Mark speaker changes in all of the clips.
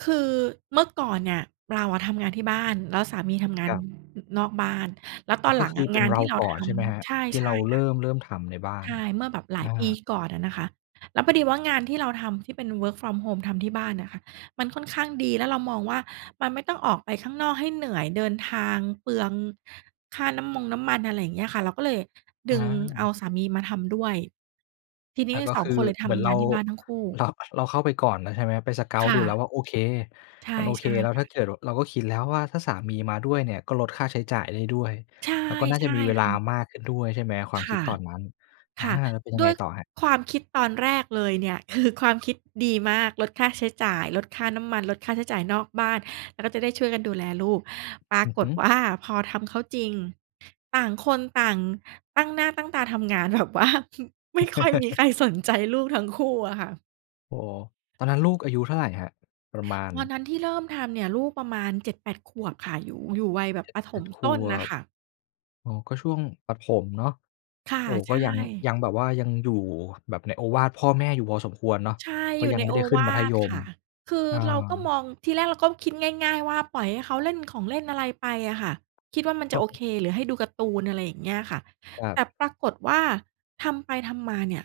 Speaker 1: คือเมื่อก่อนเนี่ยเราอะทำงานที่บ้าน แล้วสามีทำงา
Speaker 2: ค
Speaker 1: น
Speaker 2: รับ
Speaker 1: นอกบ้าน แล้วต
Speaker 2: อ๋
Speaker 1: อ
Speaker 2: อ
Speaker 1: นห
Speaker 2: ก
Speaker 1: ล
Speaker 2: ็
Speaker 1: ัง
Speaker 2: คื
Speaker 1: อ
Speaker 2: อ
Speaker 1: ะ
Speaker 2: เป
Speaker 1: ง
Speaker 2: ็น
Speaker 1: าน
Speaker 2: เร
Speaker 1: ที
Speaker 2: า
Speaker 1: ่เรา
Speaker 2: ก่อ
Speaker 1: ท
Speaker 2: นใช่ไหมครับ?
Speaker 1: ำ ใช่
Speaker 2: ที่
Speaker 1: ใช
Speaker 2: เ
Speaker 1: ่
Speaker 2: ราเ
Speaker 1: ค่
Speaker 2: ร
Speaker 1: ะ
Speaker 2: ิ่ม เริ่มทำในบ้า
Speaker 1: ใ
Speaker 2: น
Speaker 1: ช่ เมื่อหลา
Speaker 2: อ
Speaker 1: ย
Speaker 2: า
Speaker 1: ปีก่อนอะนะคะ แล้วพอดีว่างานที่เราทำที่เป็น Work from home ทำที่บ้านน่ะค่ะ มันค่อนข้างดี แล้วเรามองว่ามันไม่ต้องออกไปข้างนอกให้เหนื่อย เดินทางเปลืองค่าน้ำมงน้ำมัน อะไรอย่างเงี้ยค่ะ เราก็เลย
Speaker 2: อ
Speaker 1: ดึงเอ
Speaker 2: า
Speaker 1: าสามีมาทำด้วย ที่นี
Speaker 2: อ
Speaker 1: ้
Speaker 2: า ก็
Speaker 1: สอ
Speaker 2: ค
Speaker 1: ง
Speaker 2: ือ
Speaker 1: คนเลยท
Speaker 2: เหมือน
Speaker 1: ำ
Speaker 2: เร
Speaker 1: ง
Speaker 2: า
Speaker 1: านที่บ้านทั้งคู่
Speaker 2: เรา เราเข้าไปก่อนแล้วใช่ไหม ไป
Speaker 1: ค
Speaker 2: Scout
Speaker 1: ่
Speaker 2: ดูแล้ว
Speaker 1: ะ
Speaker 2: ว่าโอเค
Speaker 1: ใช่
Speaker 2: มันโอเ
Speaker 1: ใ
Speaker 2: ค
Speaker 1: ช่
Speaker 2: แล้ว
Speaker 1: ค
Speaker 2: ถ้
Speaker 1: ่
Speaker 2: า
Speaker 1: ะ
Speaker 2: เกิด เราก็คิดแล้วว่าถ้าสามีมาด้วยเนี่ยก็ลดค่าใช้จ่ายได้ด้วย
Speaker 1: ใช่
Speaker 2: แล้วก็น่า
Speaker 1: ใช
Speaker 2: จะ
Speaker 1: ่
Speaker 2: มีเวล
Speaker 1: ค
Speaker 2: า
Speaker 1: ่ะ
Speaker 2: มากขึ้นด้วย ใช่ไหม ความ
Speaker 1: ค
Speaker 2: คิด
Speaker 1: ่ะ
Speaker 2: ตอนนั้น อา
Speaker 1: ค่ะ
Speaker 2: แล้วเป็นยั
Speaker 1: ด
Speaker 2: งไ
Speaker 1: ้
Speaker 2: ง
Speaker 1: วย
Speaker 2: ต่อครับ?
Speaker 1: ความคิดตอนแรกเลยเนี่ย คือความคิดดีมาก ลดค่าใช้จ่าย ลดค่าน้ำมัน ลดค่าใช้จ่ายนอกบ้าน แล้วก็จะได้ช่วยกันดูแลลูก ปรา
Speaker 2: อือ
Speaker 1: ก
Speaker 2: ฮ
Speaker 1: ฏ
Speaker 2: ึ
Speaker 1: ว่า พอทำเข้าจริง ต่างคนต่างตั้งหน้าตั้งตาทำงาน แบบว่า ไม่ค่อยมีใครสนใจลูกทั้งคู่อะค่ะ
Speaker 2: โอ้โฮ ตอนนั้นลูกอายุเท่าไหร่ครับ? ประมาณ
Speaker 1: ตอนนั้นที่เริ่มทำเนี่ย ลูกประมาณ 7-8 ขวบค่ะ อยู่ อยู่วัยแบ
Speaker 2: เ
Speaker 1: บ
Speaker 2: จ็
Speaker 1: ป
Speaker 2: ด
Speaker 1: ระ
Speaker 2: แ
Speaker 1: ถ
Speaker 2: ปด
Speaker 1: ม
Speaker 2: ข
Speaker 1: ต้น
Speaker 2: ว
Speaker 1: น่ะ
Speaker 2: บ
Speaker 1: ค่ะ
Speaker 2: อ๋อ ก็ช่วงประถมเนาะ
Speaker 1: ค่ะ
Speaker 2: โอ้โฮ
Speaker 1: ใ
Speaker 2: ก
Speaker 1: ช
Speaker 2: ็ยัง
Speaker 1: ่
Speaker 2: ยังแบบว่ายังอยู่แบบในโอวาทพ่อแม่อยู่พอสมควรเนาะ
Speaker 1: ใช่
Speaker 2: เพรา
Speaker 1: อย
Speaker 2: ะ
Speaker 1: ู่
Speaker 2: ยัง
Speaker 1: ใน
Speaker 2: ไม่
Speaker 1: โอ
Speaker 2: ได้ขึ้
Speaker 1: ว
Speaker 2: นมั
Speaker 1: า
Speaker 2: ธ
Speaker 1: ท
Speaker 2: ย
Speaker 1: ค
Speaker 2: ม
Speaker 1: ่ะ คือ
Speaker 2: อ
Speaker 1: เราก็ม
Speaker 2: า
Speaker 1: อง ทีแรกเราก็คิดง่าย ๆ ว่าปล่อยให้เขาเล่นของเล่นอะไรไปอะค่ะ คิดว่ามันจะโอเค หรือให้ดูการ์ตูน อะไรอย่างเงี้ยค่ะ
Speaker 2: ครั
Speaker 1: แต่
Speaker 2: บ
Speaker 1: ปรากฏว่าทำไปทำมาเนี่ย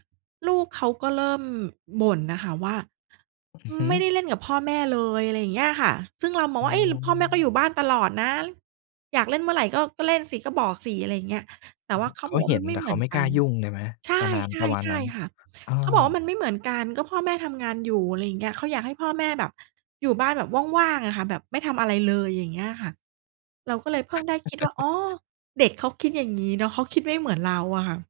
Speaker 1: ลูกเขาก็เริ่มบ่นน่ะค่ะว่า
Speaker 2: อือฮึ
Speaker 1: "ไม่ได้เล่นกับพ่อแม่เลย" อะไรอย่างเงี้ยค่ะ ซึ่งเรามอ
Speaker 2: อ
Speaker 1: ง
Speaker 2: ื
Speaker 1: ว่า เฮ้ย พ่อแม่ก็อย
Speaker 2: ม
Speaker 1: ู่บ้านตลอดนะ อยากเล่นเมื่อไหร่ก็ ก็เล่นสิ ก็บอกสิ อะไรอย่างเงี้ย แต่
Speaker 2: อ่
Speaker 1: ว่า
Speaker 2: า
Speaker 1: เข
Speaker 2: เ
Speaker 1: า
Speaker 2: ข
Speaker 1: บ
Speaker 2: า
Speaker 1: อกว่
Speaker 2: เห
Speaker 1: าม
Speaker 2: ็
Speaker 1: ั
Speaker 2: น
Speaker 1: นไม
Speaker 2: แ
Speaker 1: ่
Speaker 2: ต่
Speaker 1: เหม
Speaker 2: เข
Speaker 1: ื
Speaker 2: า
Speaker 1: อน
Speaker 2: ไม่
Speaker 1: ก
Speaker 2: ก
Speaker 1: ั
Speaker 2: ล้า
Speaker 1: น
Speaker 2: ยุ่งเลยไหม?
Speaker 1: ใช
Speaker 2: ป
Speaker 1: ่
Speaker 2: ระนาน ประมา
Speaker 1: ๆ
Speaker 2: ณ
Speaker 1: ใช
Speaker 2: น
Speaker 1: ่
Speaker 2: ั้น
Speaker 1: ค่ะ
Speaker 2: อ้อ
Speaker 1: เขาบอกว่ามันไม่เหมือนกัน ก็พ่อแม่ทำงานอยู่ อะไรอย่างเงี้ย เขาอยากให้พ่อแม่แบบ อยู่บ้านแบบว่าง ๆ อะค่ะ แบบไม่ทำอะไรเลย อย่างเงี้ยค่ะ เราก็เลยเพิ่งได้คิดว่า อ๋อ เด็กเขาคิดอย่างงี้เนาะ เขาคิดไม่เหมือนเราอะค่ะ